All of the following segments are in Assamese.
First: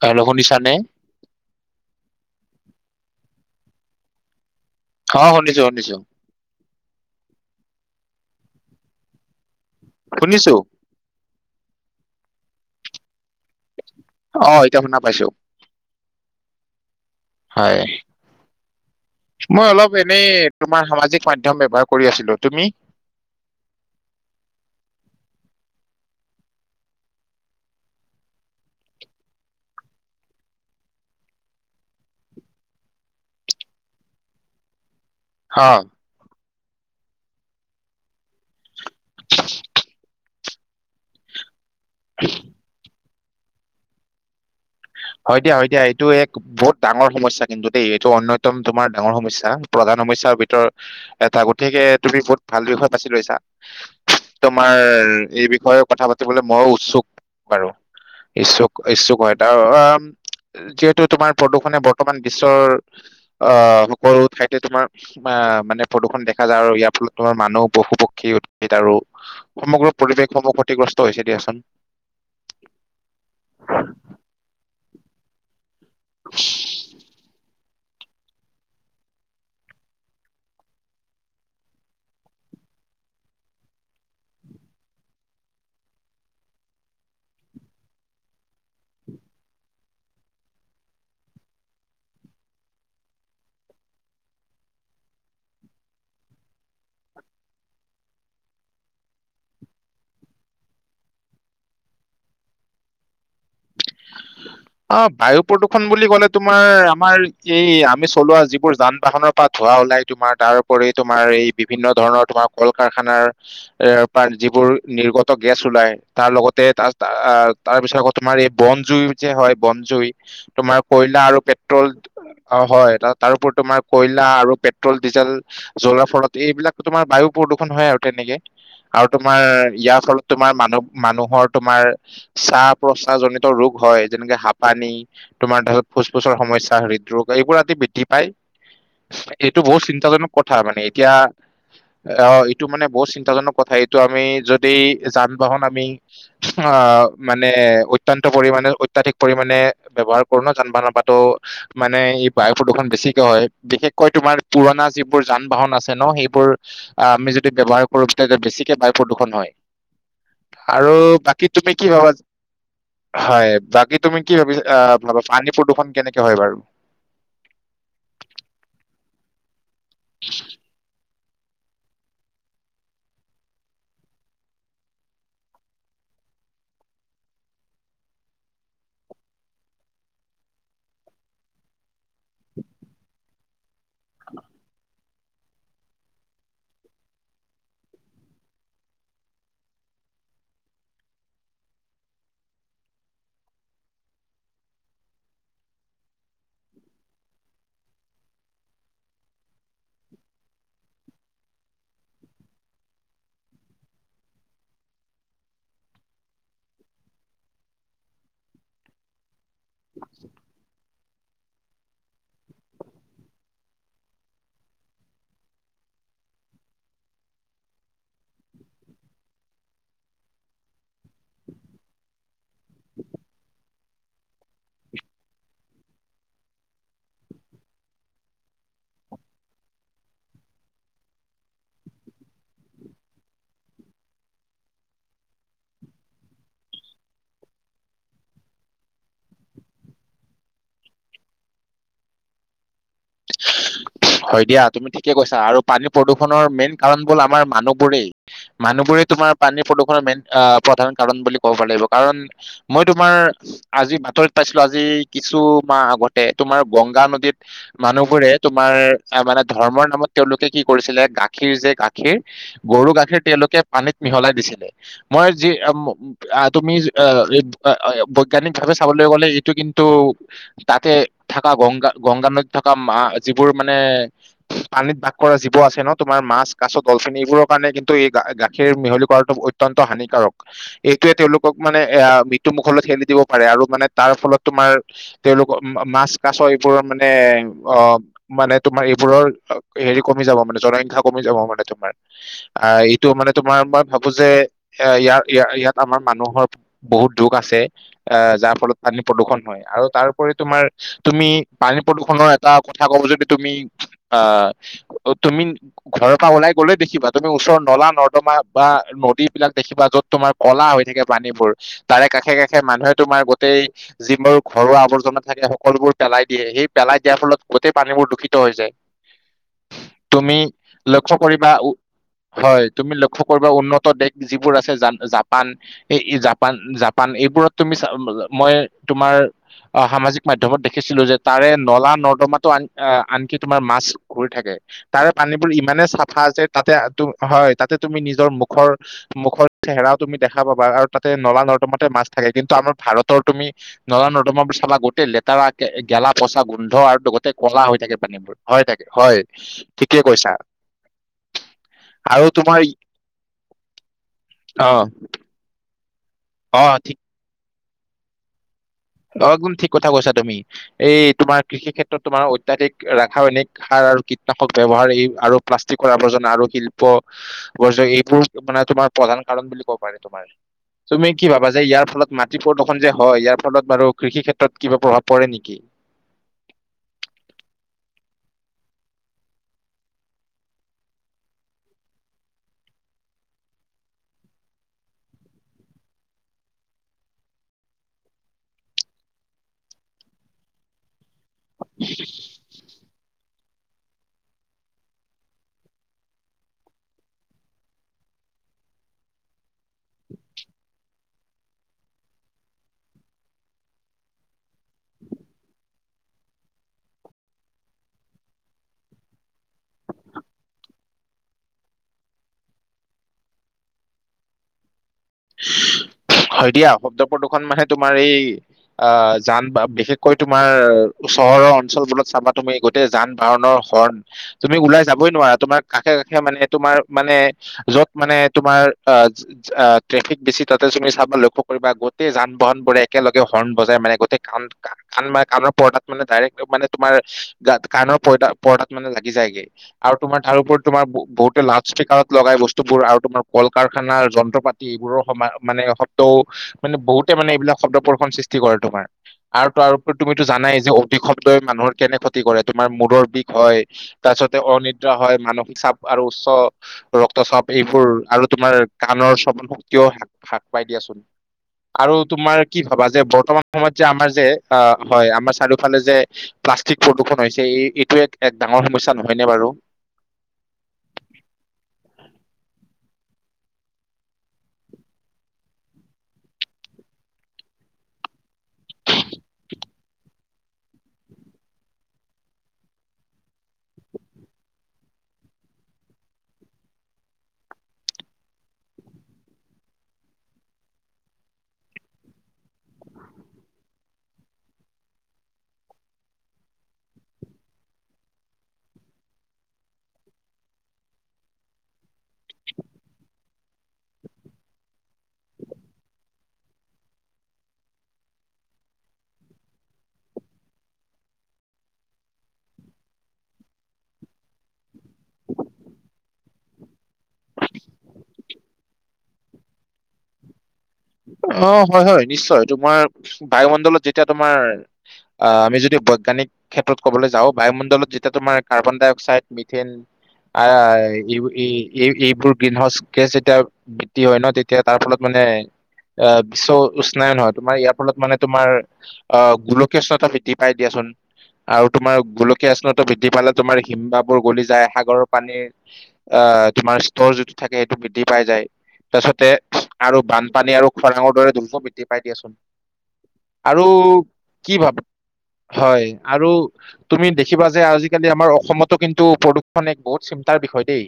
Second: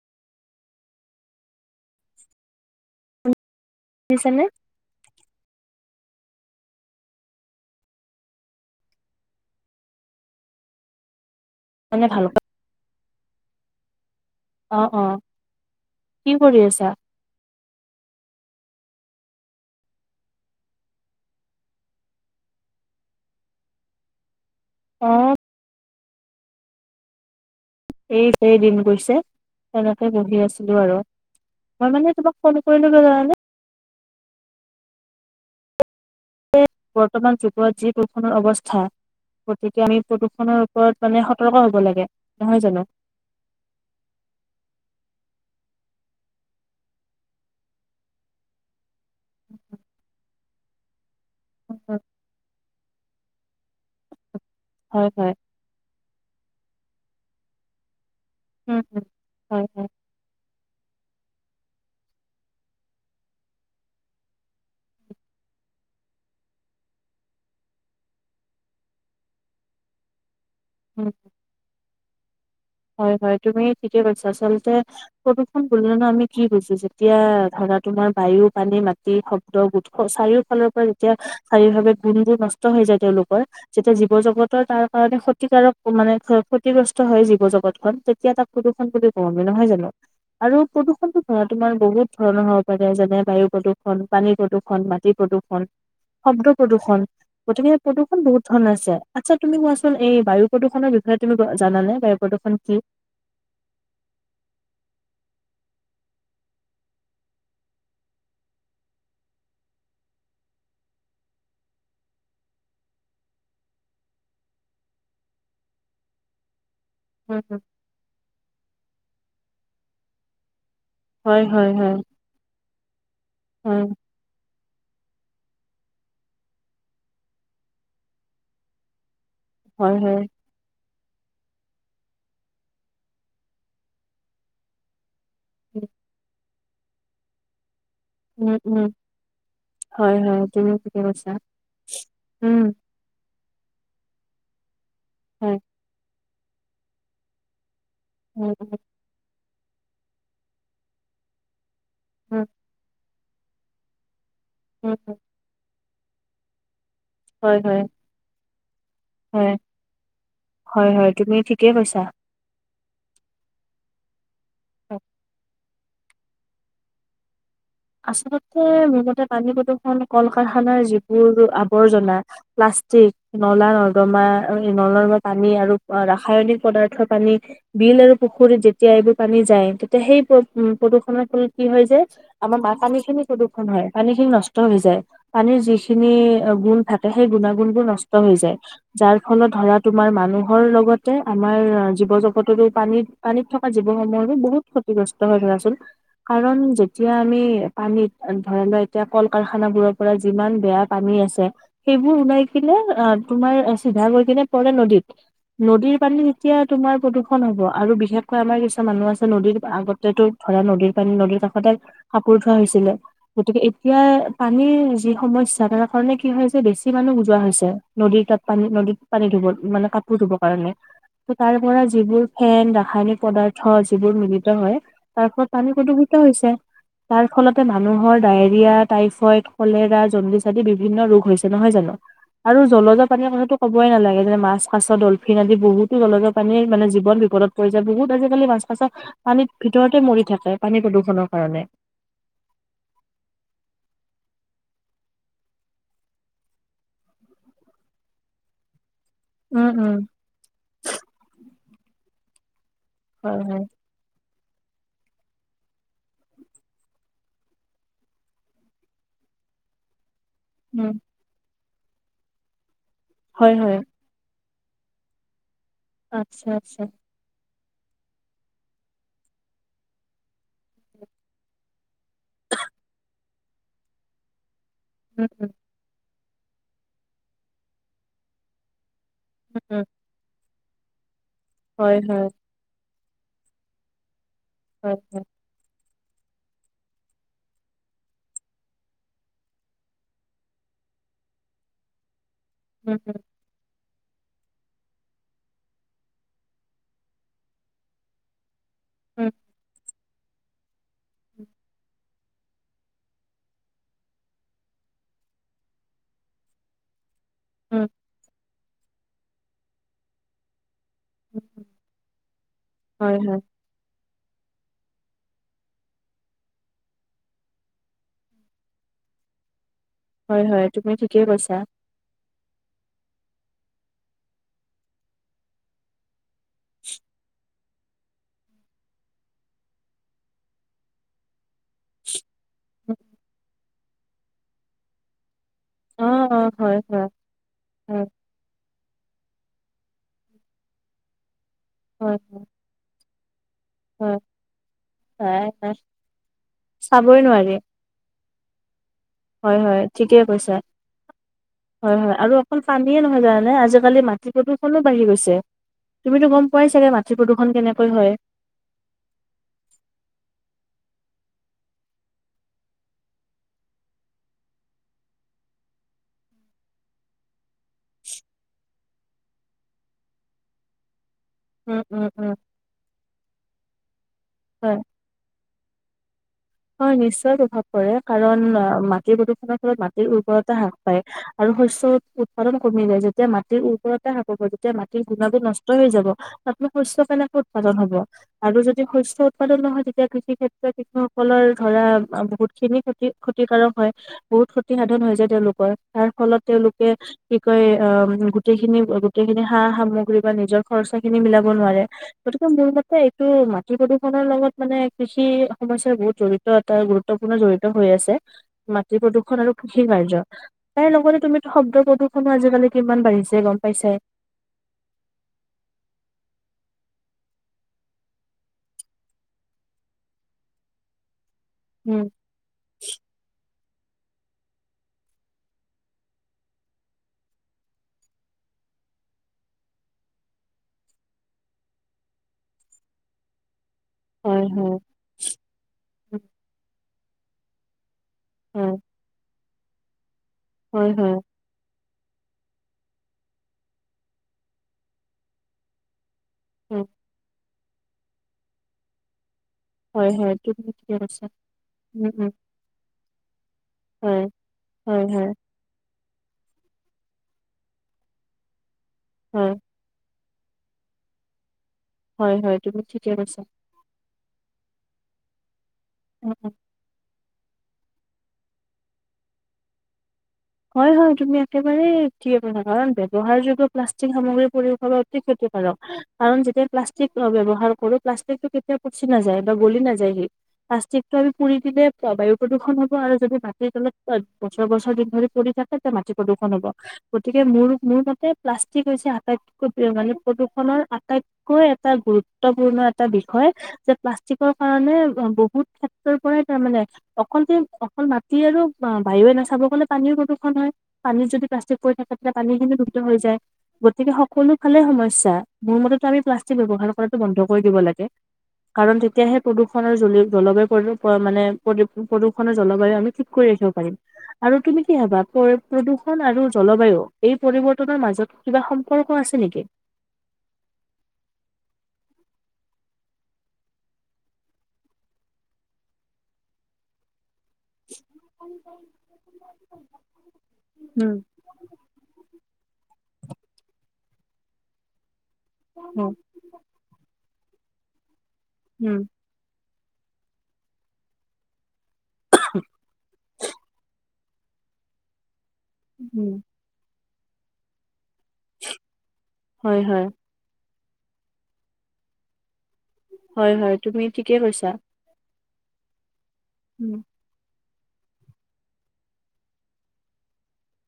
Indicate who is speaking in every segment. Speaker 1: হেল্লো শুনিছা নে
Speaker 2: শুনিছানে
Speaker 1: অ' শুনিছোঁ শুনিছোঁ শুনিছোঁ
Speaker 2: মানে ভালকৈ
Speaker 1: [inaudible] এতিয়া
Speaker 2: অ'
Speaker 1: শুনা
Speaker 2: অ'
Speaker 1: পাইছো।
Speaker 2: কি কৰি আছা
Speaker 1: হয় মই অলপ এনেই তোমাৰ সামাজিক মাধ্যম ব্যৱহাৰ কৰি আছিলোঁ তুমি
Speaker 2: অ' এই সেইদিন গৈছে তেনেকে বহি আছিলো আৰু মই মানে তোমাক ফোন কৰিলো কিয় জানানে
Speaker 1: [inaudible]
Speaker 2: বৰ্তমান যুগত যি প্ৰদূষণৰ অৱস্থা গতিকে আমি প্ৰদূষ ষণৰ ওপৰত মানে সতৰ্ক হ'ব লাগে
Speaker 1: [inaudible]
Speaker 2: নহয় জানো
Speaker 1: হয় দিয়া হয় দিয়া এইটো এক বহুত ডাঙৰ সমস্যা কিন্তু দেই এইটো অন্য তম তোমাৰ ডাঙৰ সমস্যা প্ৰধান সমস্যাৰ ভিতৰত এটা গতিকে তুমি বহুত ভাল বিষয় বাছি লৈছা।
Speaker 2: হয়,
Speaker 1: তোমাৰ
Speaker 2: হয়,
Speaker 1: এই বিষয়ে কথা পাতিবলৈ মইও উৎসুক। বাৰু ইচ্ছুক ইচ্ছুক হয় তাৰ যিহেতু তোমাৰ প্ৰদূষণে বৰ্তমান বিশ্বৰ অ' সকলো ঠাইতে তোমাৰ মা মানে প্ৰদূষণ দেখা যায় আৰু ইয়াৰ ফলত তোমাৰ মানুহ, পশু পক্ষী, উদ্ভিদ আৰু সমগ্ৰ পৰিৱেশ সমূহ
Speaker 2: উম।
Speaker 1: ক্ষতিগ্ৰস্ত হৈছে দিয়াচোন।
Speaker 2: হয়, হয়, তুমি ঠিকে কৈছা, আচলতে প্ৰদূষণ বুলিলেনু আমি কি বুজো যেতিয়া ধৰাত তোমাৰ বায়ু, পানী, মাটি, শব্দ গোট চাৰিও ফালৰ পৰা যেতিয়া চাৰীও ভাৱে গুণবোৰ নষ্ট হৈ যায় তেওঁলোকৰ। যেতিয়া জীৱ জগতৰ তাৰ কাৰণে ক্ষতিকাৰক মানে ক্ষতিগ্ৰস্ত হয় জীৱ জগত তেতিয়া তাক প্ৰদূষণ বুলি কওঁ আমি, নহয় জানো? আৰু প্ৰদূষণতো ধৰা তোমাৰ বহুত ধৰণৰ হ'ব পাৰে, যেনে বায়ু প্ৰদূষণ, পানীৰ প্ৰদূষণ মাটি প্ৰদূষণ, শব্দ প্ৰদূষণ। গতিকে প্ৰদূষণ বহুত ধৰণৰ আছে, আচ্ছা তুমি কোৱাচোন, এই বায়ু প্ৰদূষণৰ বিষয়ে তুমি জানা নে, বায়ু প্ৰদূষণ কি?
Speaker 1: অ', বায়ু প্ৰদূষণ বুলি ক'লে তোমাৰ আমাৰ এই আমি চলোৱা যিবোৰ যান বাহনৰ পৰা ধোৱা ওলাই তোমাৰ, তাৰউপৰি তোমাৰ এই বিভিন্ন ধৰণৰ তোমাৰ কল কাৰখানাৰ এৰ পা যিবোৰ নিৰ্গত গেছ ওলাই, তাৰ লগতে তাত
Speaker 2: উম,
Speaker 1: অ', তাৰ পিছত আকৌ তোমাৰ এই বনজুই যে হয়, বনজুই তোমাৰ কয়লা
Speaker 2: হয়,
Speaker 1: আৰু
Speaker 2: হয়,
Speaker 1: পেট্ৰল,
Speaker 2: হয়,
Speaker 1: অ', হয়, তাৰ উপৰি
Speaker 2: হয়,
Speaker 1: তোমাৰ কইল লা আৰু পেট্ৰল, ডিজেল, জ্বলাৰ ফলত এইবিলাক তোমাৰ বায়ু প্ৰদূষণ হয়, আৰু তেনেকে। আৰু তোমাৰ
Speaker 2: হয়,
Speaker 1: ইয়াৰ ফলত
Speaker 2: হয়।
Speaker 1: তোমাৰ মানুহ মানুহৰ তোমাৰ শ্বাহ-প্ৰশ্বাহ জনিত ৰোগ হয়, যেনেকে হাঁপানি। তোমাৰ তাপিচত ফোজফুচৰ সমস্যা হৃদৰোগ, এইবোৰ আদি বৃদ
Speaker 2: উম, উম।
Speaker 1: এইটো বহুত
Speaker 2: হয়,
Speaker 1: চিন্তাজনক
Speaker 2: হয়,
Speaker 1: কথা,
Speaker 2: তুমি
Speaker 1: মানে
Speaker 2: ঠিকে
Speaker 1: এতিয়া
Speaker 2: কৈছা।
Speaker 1: অ',
Speaker 2: উম,
Speaker 1: এইটো মানে বহুত চিন্তাজনক কথা, এই টো আমি যদি যান
Speaker 2: হয়,
Speaker 1: বাহন আমি অ', মানে উৎ অত্যন্ত
Speaker 2: উম,
Speaker 1: পৰিমণে,
Speaker 2: উম,
Speaker 1: অত্যাধিক পৰিমানে ব্যৱহাৰ কৰো ন', যান বাহন বা তও মানে ই
Speaker 2: উম,
Speaker 1: বায়ু প্ৰদূষণ বেছিকে হয়, বিশেষকৈ তোমাৰ পুৰণা
Speaker 2: উম,
Speaker 1: যিবোৰ যান বাহন আছে ন' সেইবোৰ আমি
Speaker 2: হয়,
Speaker 1: যদি
Speaker 2: হয়,
Speaker 1: ব্যৱহাৰ কৰোঁ, তেতিয়া বেছিকে বায়ু প্ৰদূষণ হয়।
Speaker 2: হয়,
Speaker 1: আৰু
Speaker 2: হয়,
Speaker 1: বাকী
Speaker 2: ঠিকেই
Speaker 1: তুমি কি
Speaker 2: কৈছা।
Speaker 1: ভাবা? হয়, বাকী তুমি কি ভাবিছা, আহ, পানী প্ৰদূষণ কেনেকে হয় বাৰু?
Speaker 2: আচলতে মোৰ মতে পানী প্ৰদূষণ কল-কাৰখানাৰ যিবোৰ আৱৰ্জনা প্লাষ্টিক নলা-নৰ্দমা আৰু নলমা পানী আৰু ৰাসায়নিক পদাৰ্থৰ পানী বিল আৰু পুখুৰীত যেতিয়া এইবোৰ পানী যায়, তেতিয়া সেই প্ৰদূষনৰ ফলত কি হয় যে আমাৰ মা পানী খিনি প্ৰদূষণ হয়, পানী খিনি নষ্ট হৈ যায়। পানীৰ যিখিনি গুণ থাকে, সেই গুণাগুণবোৰ নষ্ট হৈ যায়। যাৰ ফলত ধৰা তোমাৰ মানুহৰ লগতে, আমাৰ জীৱ জগততো পানীত পানীত থকা জীৱসমূহৰোঁ বহুত ক্ষতিগ্ৰস্ত হৈ ধৰাচোন, কাৰণ এতিয়া আমি পানীত ধৰি লোৱা এতিয়া কল-কাৰখানা বোৰৰ পৰা যিমান বেয়া পানী আছে সেইবোৰ ওলাই কিনে, অ', তোমাৰ চিধা গৈ কিনে পৰে নদীত। নদীৰ পানীত এতিয়া তোমাৰ প্ৰদূষণ হ'ব, আৰু বিশেষকৈ আমাৰ কিছুমান মানুহ আছে নদীৰ আগতেতো ধৰা নদীৰ পানী নদীৰ কাষতে কাপোৰ ধোৱা হৈছিলে। গতিকে এতিয়া পানীৰ যি সমস্যা তাৰ কাৰণে কি হৈছে, বেছি মানুহ বুযোৱা হৈছে। নদীৰ তাত পানী নদীত পানী ধুব, মানে কাপোৰ ধুবৰ কাৰণে। তাৰ পৰা যিবোৰ ফেন ৰাসায়নিক পদাৰ্থ যিবোৰ মিলিত হয় তাৰ ফলত পানী প্ৰদূষিত হৈছে। তাৰ ফলতে মানুহৰ ডায়েৰিয়া, টাইফইড, কলেৰা জণ্ডিছ আদি বিভিন্ন ৰোগ হৈছে, নহয় জানো? আৰু জলজ পানীৰ কথাটো কবই নালাগে, যে মাছ, কাছ ডলফিন আদি বহুতো জলজ পানীৰ মানে জীৱন বিপদত পৰিছে, বহুত আজি কালি মাছ, কাছ, পানীত ভিতৰতে মৰি থাকে, পানী প্ৰদূষণৰ কাৰণে।
Speaker 1: [unintelligible] হয় দিয়া তুমি ঠিকে কৈছা, আৰু পানী প্ৰদূষণৰ মেইন কাৰণ হ'ল আমাৰ মানুহবোৰেই। মানুহবোৰে তোমাৰ পানী
Speaker 2: উম, উম,
Speaker 1: প্ৰদূষণৰ মেইন আহ প্ৰধান কাৰণ বুলি ক'ব লাগিব, কাৰণ মই তোমাৰ
Speaker 2: হয়, হয়।
Speaker 1: আজি বাটইট পাইছিলো, আজি কিছু মাহ আগতে তোমাৰ গংগা নদীত মানুহবোৰে তোমাৰ, আ মানে ধৰ্মৰ নামত তেওঁলোকে কি
Speaker 2: উম,
Speaker 1: কৰিছিলে, গাখীৰ যে গা খীৰ, গৰু গাখীৰ
Speaker 2: হয়,
Speaker 1: তেওঁলোকে
Speaker 2: হয়,
Speaker 1: পানীত মিহলাই দিছিলে, মই যি আম আহ
Speaker 2: আচ্ছা,
Speaker 1: তুমি,
Speaker 2: আচ্ছা,
Speaker 1: যি এ এই আ অয় অ বৈজ্ঞানিকভাৱে চাবলৈ গ'লে, এইটো কিন্তু তাতে থাকা গংগা, গংগা নৈ থকা মা যিবোৰ মানে, পানীত বাস
Speaker 2: উম,
Speaker 1: কৰা
Speaker 2: উম,
Speaker 1: জীৱ আছে ন' তোমাৰ মাছ, কাছ, ডলফিনি এইবোৰৰ কাৰণে কিন্তু এই, গা গাখীৰ মিহলি কৰাটো
Speaker 2: উম,
Speaker 1: অত্যন্ত
Speaker 2: উম,
Speaker 1: হানিকাৰক। এইটোৱে, তেওঁলোকক মানে
Speaker 2: হয়,
Speaker 1: এ, আ
Speaker 2: হয়,
Speaker 1: মৃত্যুমুুখলৈ থেলি দিব পাৰে, আৰু মানে তাৰ ফলত তোমাৰ,
Speaker 2: হয়, হয়,
Speaker 1: তেওঁলোকৰ মা মাছ, কাছ এইবোৰৰ মানে অ', মানে তোমাৰ এইবোৰৰ অ হেৰি, কমি যাব মানে জনসংখ্যা কমি যাব মানে তোমাৰ। আহ,
Speaker 2: উম,
Speaker 1: এইটো
Speaker 2: উম,
Speaker 1: মানে তোমাৰ মই ভাবো যে, এ, ইয়াৰ ইয়াৰ, ইয়াত আমাৰ মানুহৰ বহুত দুখ আছে, আহ যাৰ ফলত পানী
Speaker 2: উম,
Speaker 1: প্ৰদূৰষণ হয় আৰু তাৰোপৰি তোমাৰ, তুমি পানী প্ৰদূষণৰ এ টা কথা ক'বলে যে তুমি, আ তুমি ঘৰৰ পা ওলাই গ'লেই দেখিবা তুমি ওচৰৰ
Speaker 2: উম,
Speaker 1: নলা, নৰ্দমা বা নদী বিলাক দেখিবা, য'ত তোমাৰ ক'লা হৈ থাকে পানীবোৰ,
Speaker 2: উম,
Speaker 1: তাৰে কাষে, কাষে, মানুহে
Speaker 2: হয়,
Speaker 1: তোমাৰ
Speaker 2: হয়।
Speaker 1: গোটেই যিবোৰ ঘৰুৱা আৱৰ্জনা থাকে সকলোবোৰ পেলাই দিয়ে, সেই পেলাই দিয়াৰ ফলত গোটেই পানীবোৰ দূষিত হৈ যায়, তুমি
Speaker 2: হয় হয় তুমি
Speaker 1: লক্ষ্য
Speaker 2: ঠিকেই
Speaker 1: কৰিবা
Speaker 2: কৈছা।
Speaker 1: উ হয়, তুমি লক্ষ্য কৰিবা, উন্নত দেশ যিবোৰ আছে, জান জাপান এই এই জাপান, জাপান এইবোৰত তুমি চা মই তোমাৰ অ', সামাজিক মাধ্যমত দেখিছিলো যে, তাৰে নলা নদ ত', আ
Speaker 2: অ
Speaker 1: আনকি তোমাৰ মাছ, ঘূৰি থাকে, তাৰে পানীবোৰ ইমানে
Speaker 2: অ
Speaker 1: চাফা যে, তাতে তো, হয়, তাতে তুমি
Speaker 2: হয়
Speaker 1: নিজৰ মুখৰ মুখৰ থেহেৰাও তুমি দেখা পাবা আৰু তাতে নলা নৰ্দমাতে মাছ
Speaker 2: হয়
Speaker 1: থাকে,
Speaker 2: হয়
Speaker 1: কিন্তু আমাৰ ভাৰতৰ তুমি
Speaker 2: হয়
Speaker 1: নলা-নৰ্দমাবোৰ চাবা গোটেই লেতেৰা,
Speaker 2: নাই
Speaker 1: গে
Speaker 2: নাই
Speaker 1: গেলা পচা, গোন্ধ আৰ
Speaker 2: চাবই নোৱাৰি
Speaker 1: হৈ থাকে পানীবোৰ, হয় থাকে, হয়।
Speaker 2: হয়, হয়,
Speaker 1: ঠিকেই
Speaker 2: ঠিকে
Speaker 1: কৈছা
Speaker 2: কৈছে। হয়, হয় আৰু অকল পানীয়ে নহয় জানানে, আজিকালি মাটি
Speaker 1: অ
Speaker 2: প্ৰদূষণো বাঢ়ি গৈছে। তুমিতো গম
Speaker 1: অ
Speaker 2: পোৱাই চাগে
Speaker 1: ঠিক
Speaker 2: মাটি প্ৰদূষণ কেনেকৈ হয়?
Speaker 1: অ', গুণ ঠিক কথা কৈছা তুমি, এই তোমাৰ কৃষি ক্ষেত্ৰত তোমাৰ, অত্যাধিক ৰাসায়নিক সাৰ আৰু কীটনাশক ব্যৱহাৰ এই আৰু প্লাষ্টিকৰ আৱৰ্জনা আৰু শিল প ব্ৰজ, এইবোৰ মানে তোমাৰ প্ৰধান কাৰণ বুলি কব পাৰি তোমাৰ। তুমি কি ভাবা যে
Speaker 2: উম
Speaker 1: ইয়াৰ
Speaker 2: উম
Speaker 1: ফলত
Speaker 2: উম
Speaker 1: মাটি প্ৰদূষণ যে হয়, ইয়াৰ ফলত বাৰু, কৃষি ক্ষেত্ৰত
Speaker 2: হয়
Speaker 1: কিবা প্ৰভাৱ পৰে নিকি?
Speaker 2: হয় নিশ্চয় প্ৰভাৱ পৰে, কাৰণ আ মাটি প্ৰদূষণৰ ফলত, মাটিৰ উৰ্বৰতা হ্ৰাস পায়। আৰু শস্যৰ উ উৎপাদন কমি যায়, যেতিয়া উৰ্বৰতা হ্ৰাস পাব, তেতিয়া মাটিৰ গুণা গুণ নষ্ট হৈ যাব। তাতনো শস্য কেনেকৈ উৎপাদন হ'ব, আৰু যদি শস্য উৎপাদন নহয়, তেতিয়া কৃষি ক্ষেত্ৰত কৃষক সকলৰ ধৰা, আ বহুত খিনি ক্ষতি, ক্ষতিকাৰক হয়। বহুত ক্ষতিসাধন হৈ যায় তেওঁলোকৰ, তাৰ ফলত তেওঁলোকে কি কয়, অ', গোটেইখিনি, গোটেইখিনি সা-সামগ্ৰী বা নিজৰ খৰচা খিনি মিলাব নোৱাৰে। গতিকে মোৰ মতে, এইটো মাটি প্ৰদূষণৰ লগত মানে কৃষি সমস্যা বহুত জড়িত এটা গুৰুত্বপূৰ্ণ জড়িত হৈ আছে মাটি আৰু কৃষি কাৰ্য। তাৰ লগতে তুমিতো শব্দ প্ৰদূষণো আজিকালি কিমান বাঢ়িছে গম পাইছাই।
Speaker 1: হয় দিয়া শব্দ প্ৰদূষন মানে তোমাৰ এই অ', জান বা বিশেষকৈ তোমাৰ চহৰৰ অঞ্চল বোৰত
Speaker 2: উম
Speaker 1: চাবা তুমি গোটেই যান বাহনৰ হৰ্ণ তুমি ওলাই যাবই নোৱাৰা তোমাৰ কাষে কাষে মানে তোমাৰ মানে য'ত মানে তোমাৰ আ আ ট্ৰেফিক বেছি তাতে তুমি চাবা লক্ষ্য কৰিবা গোটেই যান বাহন বোৰে একেলগে হৰ্ণ বজাই মানে গোট টে কাণ
Speaker 2: হয়
Speaker 1: কাণ
Speaker 2: হয়
Speaker 1: কাণৰ পৰ্দাত মানে ডাইৰেক্ট মানে তোমাৰ গাত কাণৰ পৰ্দা পৰ্দাত
Speaker 2: হয়
Speaker 1: মানে লাগি যায়গে আৰু তোমাৰ তাৰোওপৰত তোমাৰ
Speaker 2: হয়
Speaker 1: ব বহুতে লাভ স্পিকাৰত লগাই বস্তুবোৰ আৰু তোমাৰ কল কাৰখানাৰ যন্ত্ৰ পাতি এইবোৰৰ সমা মানে সত ত' মানে
Speaker 2: হয়
Speaker 1: বহুতে মানে এইবিলাক শব্দপ্ৰদুষণ সৃষ্টি কৰে তোমাৰ আৰু ত আৰু
Speaker 2: হয়
Speaker 1: তুমিতো
Speaker 2: হয়
Speaker 1: জানাই
Speaker 2: তুমি
Speaker 1: যে
Speaker 2: ঠিকে কৈছা
Speaker 1: অতিশব্দই মানুহৰ কেনে
Speaker 2: উম
Speaker 1: ক্ষতি
Speaker 2: উম
Speaker 1: কৰে তোমাৰ মূৰৰ বিষ হয়
Speaker 2: হয়
Speaker 1: তাৰপিছতে অনিদ্ৰা হয় মানসিক চাপ আৰু উচ্চ ৰক্তচাপ এইবোৰ আৰু তোমাৰ কাণৰ
Speaker 2: হয়
Speaker 1: শক্তি অ সাক সাক পাই দিয়াচোন আৰু
Speaker 2: হয়
Speaker 1: তোমাৰ
Speaker 2: হয়
Speaker 1: কি
Speaker 2: তুমি
Speaker 1: ভাবা যে
Speaker 2: ঠিকে
Speaker 1: বৰ্তমান
Speaker 2: কৈছা
Speaker 1: সময়ত যে আমাৰ যে আ হয় আমাৰ চাৰিওফালে যে প্লাষ্টিক প্ৰদূষণ হৈছে এই এইটো এক এক ডাঙৰ সমস্যা নহয়নে বাৰু।
Speaker 2: হয় হয় তুমি একেবাৰে ঠিকে কথা কলা কাৰণ ব্যৱহাৰ যোগেও প্লাষ্টিক সামগ্ৰী পৰিৱেশ অতি ক্ষতিকাৰক। কাৰণ যেতিয়া প্লাষ্টিক ব্যৱহাৰ কৰো প্লাষ্টিকটো কেতিয়া পচি নাযায় বা গলি নাযায় হি প্লাষ্টিকটো আমি পুৰি দিলে বায়ু প্ৰদূষণ হ'ব আৰু যদি মাটিৰ তলত বছৰ বছৰ দিন ধৰি কৰি থাকে ত মাটি প্ৰদূষণ হব। গতিকে মোৰ মোৰ মতে প্লাষ্টিক হৈছে আটাইতকৈ মানে প্ৰদূষণৰ আটাইত কৈ এটা গুৰুত্বপূৰ্ণ এটা বিষয়। যে প্লাষ্টিকৰ কাৰণে বহুত ক্ষেত্ৰৰ পৰাই তাৰমানে অকল কি অকল মাটি আৰু বায়ুয়ে নাচাব গলে পানীৰ প্ৰ দুষণ হয় পানীত যদি প্লাষ্টিক পৰি থাকে তেতিয়া পানী খিনি দূষিত হৈ যায়। গতিকে সকলো ফালে সমস্যা মোৰ মতেটো আমি প্লাষ্টিক ব্যৱহাৰ কৰাটো বন্ধ কৰি দিব লাগে। কাৰণ তেতিয়াহে প্ৰদূষণৰ জলি জলবায়ু প্ৰদীপ মানে প্ৰদ প্ৰদূষণৰ জলবায়ু আমি ঠিক কৰি ৰাখিব পাৰিম আৰু তুমি কিহবা প্ৰ প্ৰদূষণ আৰু জলবায়ু এই পৰিৱৰ্তনৰ মাজত কিবা সম্পৰ্ক আছে নিকি
Speaker 1: অ', হয় হয় নিশ্চয় তোমাৰ বায়ুমণ্ডলত যেতিয়া তোমাৰ আ আমি যদি বৈজ্ঞানিক ক্ষেত্ৰত ক'বলে যাওঁ বায়ুমণ্ডলত যেতিয়া তোমাৰ কাৰ্বন ডাই অক্সাইড মিথেন আ আ
Speaker 2: উম,
Speaker 1: ইউ ই এই এইবোৰ গ্ৰীণ হাউচ গেছ যেতিয়া বৃদ্ধি হয় ন তেতিয়া তাৰ ফলত মানে
Speaker 2: উম,
Speaker 1: অহ বিশ্ব উষ্ণান নহয় তোমাৰ ইয়াৰ ফলত মানে তোমাৰ
Speaker 2: উম,
Speaker 1: অ গোকল কেচৱাতা বৃদ্ধি পাই দিয়াচোন আৰু তোমাৰ গোলকীয় উষ্ণতা বৃদ্ধি পালে তোমাৰ হিম বাহ- বোৰ গলি যায় সাগৰৰ পানীৰ
Speaker 2: উম,
Speaker 1: আহ তোমাৰ স্তৰ যিটো থাকে সেইটো বৃদ্ধি পাই যায়। তাৰছতে
Speaker 2: হয়,
Speaker 1: আৰু
Speaker 2: হয়,
Speaker 1: বানপানী আৰু খৰাঙৰ দৰে জলটো বৃদ্ধি পাই দিয়াচোন।
Speaker 2: হয়,
Speaker 1: আৰু
Speaker 2: হয়, তুমি ঠিকে
Speaker 1: কি
Speaker 2: কৈছা।
Speaker 1: ভাব হয় আৰু
Speaker 2: উম।
Speaker 1: তুমি দে দেখিবা যে আজিকালি আমাৰ অসমতো কিন্তু প্ৰদূষণ এক চিন্তাৰ বিষয় দেই।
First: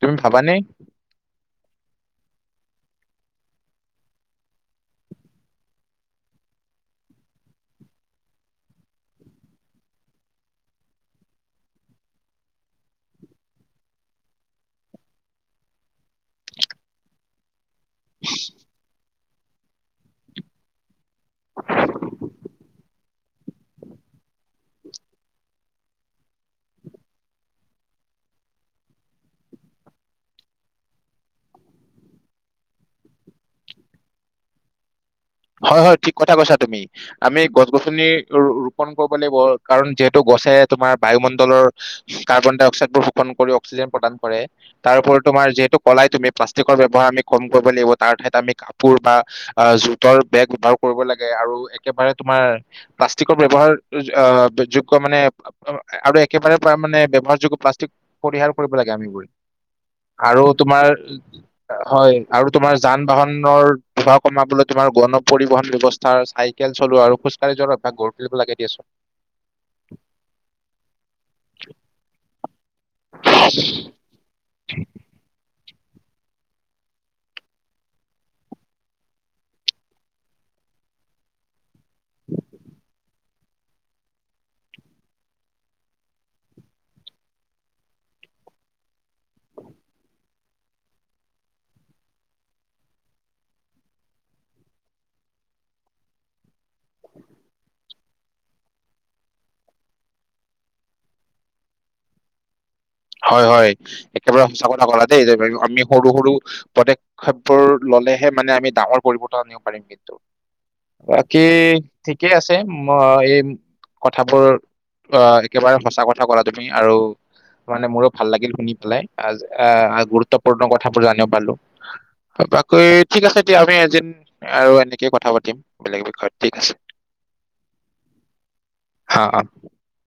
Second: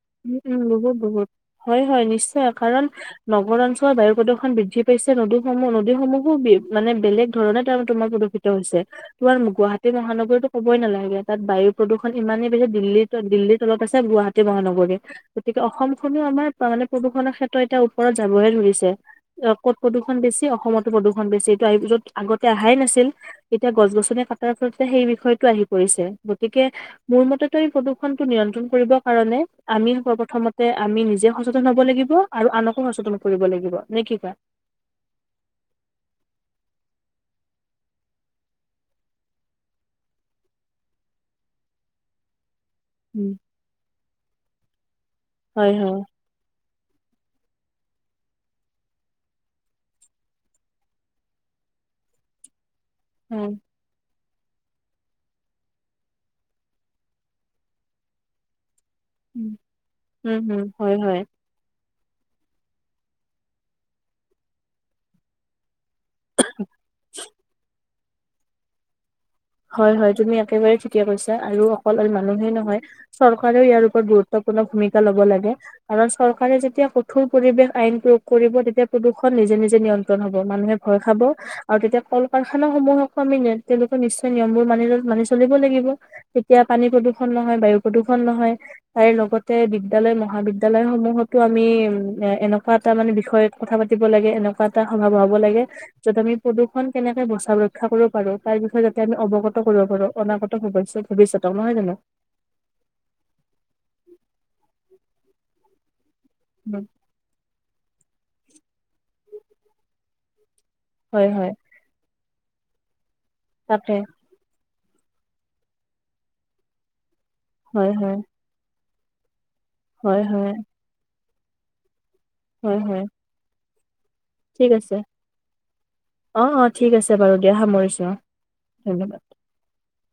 Speaker 1: তুমি
Speaker 2: উম
Speaker 1: ভাবানে?
Speaker 2: উম বহুত বহুত হয় হয় নিশ্চয় কাৰণ- নগৰ অঞ্চলৰ বায়ু প্ৰদূষণ বৃদ্ধি পাইছে নদীসমূহ নদীসমূহো মানে বেলেগ ধৰণে তে তোমাৰ প্ৰদূষ ত হৈছে তোমাৰ গুৱাহাটী মহানগৰীতো ক'বই নালাগে তাত বায়ু প্ৰদূষণ ইমানেই বেছি দিল্লীৰ দিল্লীৰ তলত আছে গুৱাহাটী মহানগৰ গতিকে অসম খনো আমাৰ মানে প্ৰদূষণৰ ক্ষেত্ৰ এতিয়া ওপৰত যাবহে ধৰিছে। অ কত প্ৰদূষণ বেছি অসমত প্ৰদূষণ বেছি এইটো য'ত আগতে অহাই নাছিল তেতিয়া গছ গছনি কাটাৰ ফলত সেই বিষয়টো আহি পৰিছে গতিকে মোৰ মতেটো এই পদূষনটো নিয়ন্ত্ৰণ কৰিবৰ কাৰণে আমি সৰপ্ৰথমতে আমি নিজে সচেতন হব লাগিব আৰু আনকো সচেতন কৰিব লাগিব নে কি কোৱা
Speaker 1: হয় হয় ঠিক কথা কৈছা তুমি আমি গছ গছনি ৰোপন কৰিব লাগিব কাৰণ যিহেতু গছে তোমাৰ বায়ুমণ্ডলৰ কাৰ্বন ডাই অক্সাইডবোৰ শোষণ
Speaker 2: উম,
Speaker 1: কৰিক্সিজেন প্ৰদান কৰে তাৰ উপৰত তোমাৰ
Speaker 2: হয়
Speaker 1: যিহেতু
Speaker 2: হয়
Speaker 1: কলাই তুমি প্লাষ্টিকৰ ব্যৱহাৰ আমি কম কৰিব লাগিব তাৰ ঠাইত আমি কাপোৰ বা জু তোৰ বেগ ব্যৱহাৰ কৰিব লাগে আৰু একেবাৰে তোমাৰ প্লাষ্টিকৰ
Speaker 2: হয়
Speaker 1: ব্যৱহাৰ অ দোযুক মানে অ আৰু একেবাৰে পৰা মানে ব্যৱহাৰযোগ্য প্লাষ্টিক পৰিহাৰ কৰিব লাগে আমি বোৰে
Speaker 2: উম
Speaker 1: আৰু
Speaker 2: হম
Speaker 1: তোমাৰ
Speaker 2: হয় হয়
Speaker 1: হয় আৰু তোমাৰ যান বাহনৰ ভাড়া কমাবলৈ তোমাৰ গণ পৰিবহন ব্যয়ৱস্থা ফাৰ্চ চাইকেল চলোৱা আৰু খোজ কাঢ়ি যোৱাৰ এটা গঢ় তুলিব লাগে দিয়া চোন
Speaker 2: হয় হয় তুমি একেবাৰে ঠিকে কৈছা আৰু অকল মানুহেই নহয় চৰকাৰেও ইয়াৰ ওপৰত গুৰুত গুত্বপূৰ্ণ ভূমিকা ল'ব লাগে কাৰণ চৰকাৰে যেতিয়া কঠোৰ পৰিৱেশ আইন প্ৰয়োগ কৰিব তেতিয়া প্ৰদূষণ নিজে নিজে নিয়ন্ত্ৰণ হব মানুহে ভয় খাব আৰু তেতিয়া কল কাৰখানা সমূহকো আমি তেওঁলোকে নি্চয় নিয়মবোৰ মানি মানি চলিব লাগিব তেতিয়া পানী প্ৰদূষণ নহয় বায়ু প্ৰদূষণ নহয় তাৰ লগতে বিদ্যয়ালয় মহাবিদ্যয়ালয় সমূহতো আমি এ এনেকুৱা এটা মানে বিষয় কথা পাতিব লাগে এনেকুৱা এটা সম্ভাৱ হব লাগে য'ত আমি প্ৰদূষণ কেনেকে বচা ৰক্ষা কৰিব পাৰো তাৰ বিষয়ে ইয়াৰ আমি অৱগত কৰিব পাৰো অনাগত হয় ভৱিষ্যত নহয় জানো
Speaker 1: হয় হয় একেবাৰে সঁচা কথা কলা দেই আমি সৰু সৰু প্ৰতেক উসৱবোৰ ললেহে মানে আমি ডাঙৰ পৰিৱৰ্তন আনিব পাৰিম কিন্তু
Speaker 2: হয়
Speaker 1: বাকী
Speaker 2: হয়
Speaker 1: ঠিকে আছে মই এই
Speaker 2: তাকে
Speaker 1: কথাবোৰ অ একেবাৰে সঁচা কথা ক'লা তুমি আৰু মানে
Speaker 2: হয়
Speaker 1: মোৰো
Speaker 2: হয়
Speaker 1: ভাল লাগিল শুনি পেলাই আহ
Speaker 2: হয় হয়
Speaker 1: গুৰুত্বপূৰ্ণ কথাবোৰ জানিব পালো
Speaker 2: হয়
Speaker 1: বাকী
Speaker 2: হয়
Speaker 1: ঠিক আছে দিয়া আমি এদিন
Speaker 2: ঠিক
Speaker 1: আৰু
Speaker 2: আছে
Speaker 1: এনেকে কথা পাতিম বেলেগ বিষয়ত
Speaker 2: অ অ ঠিক আছে বাৰু দিয়া সামৰিছো অ
Speaker 1: অ
Speaker 2: ধন্যবাদ
Speaker 1: অ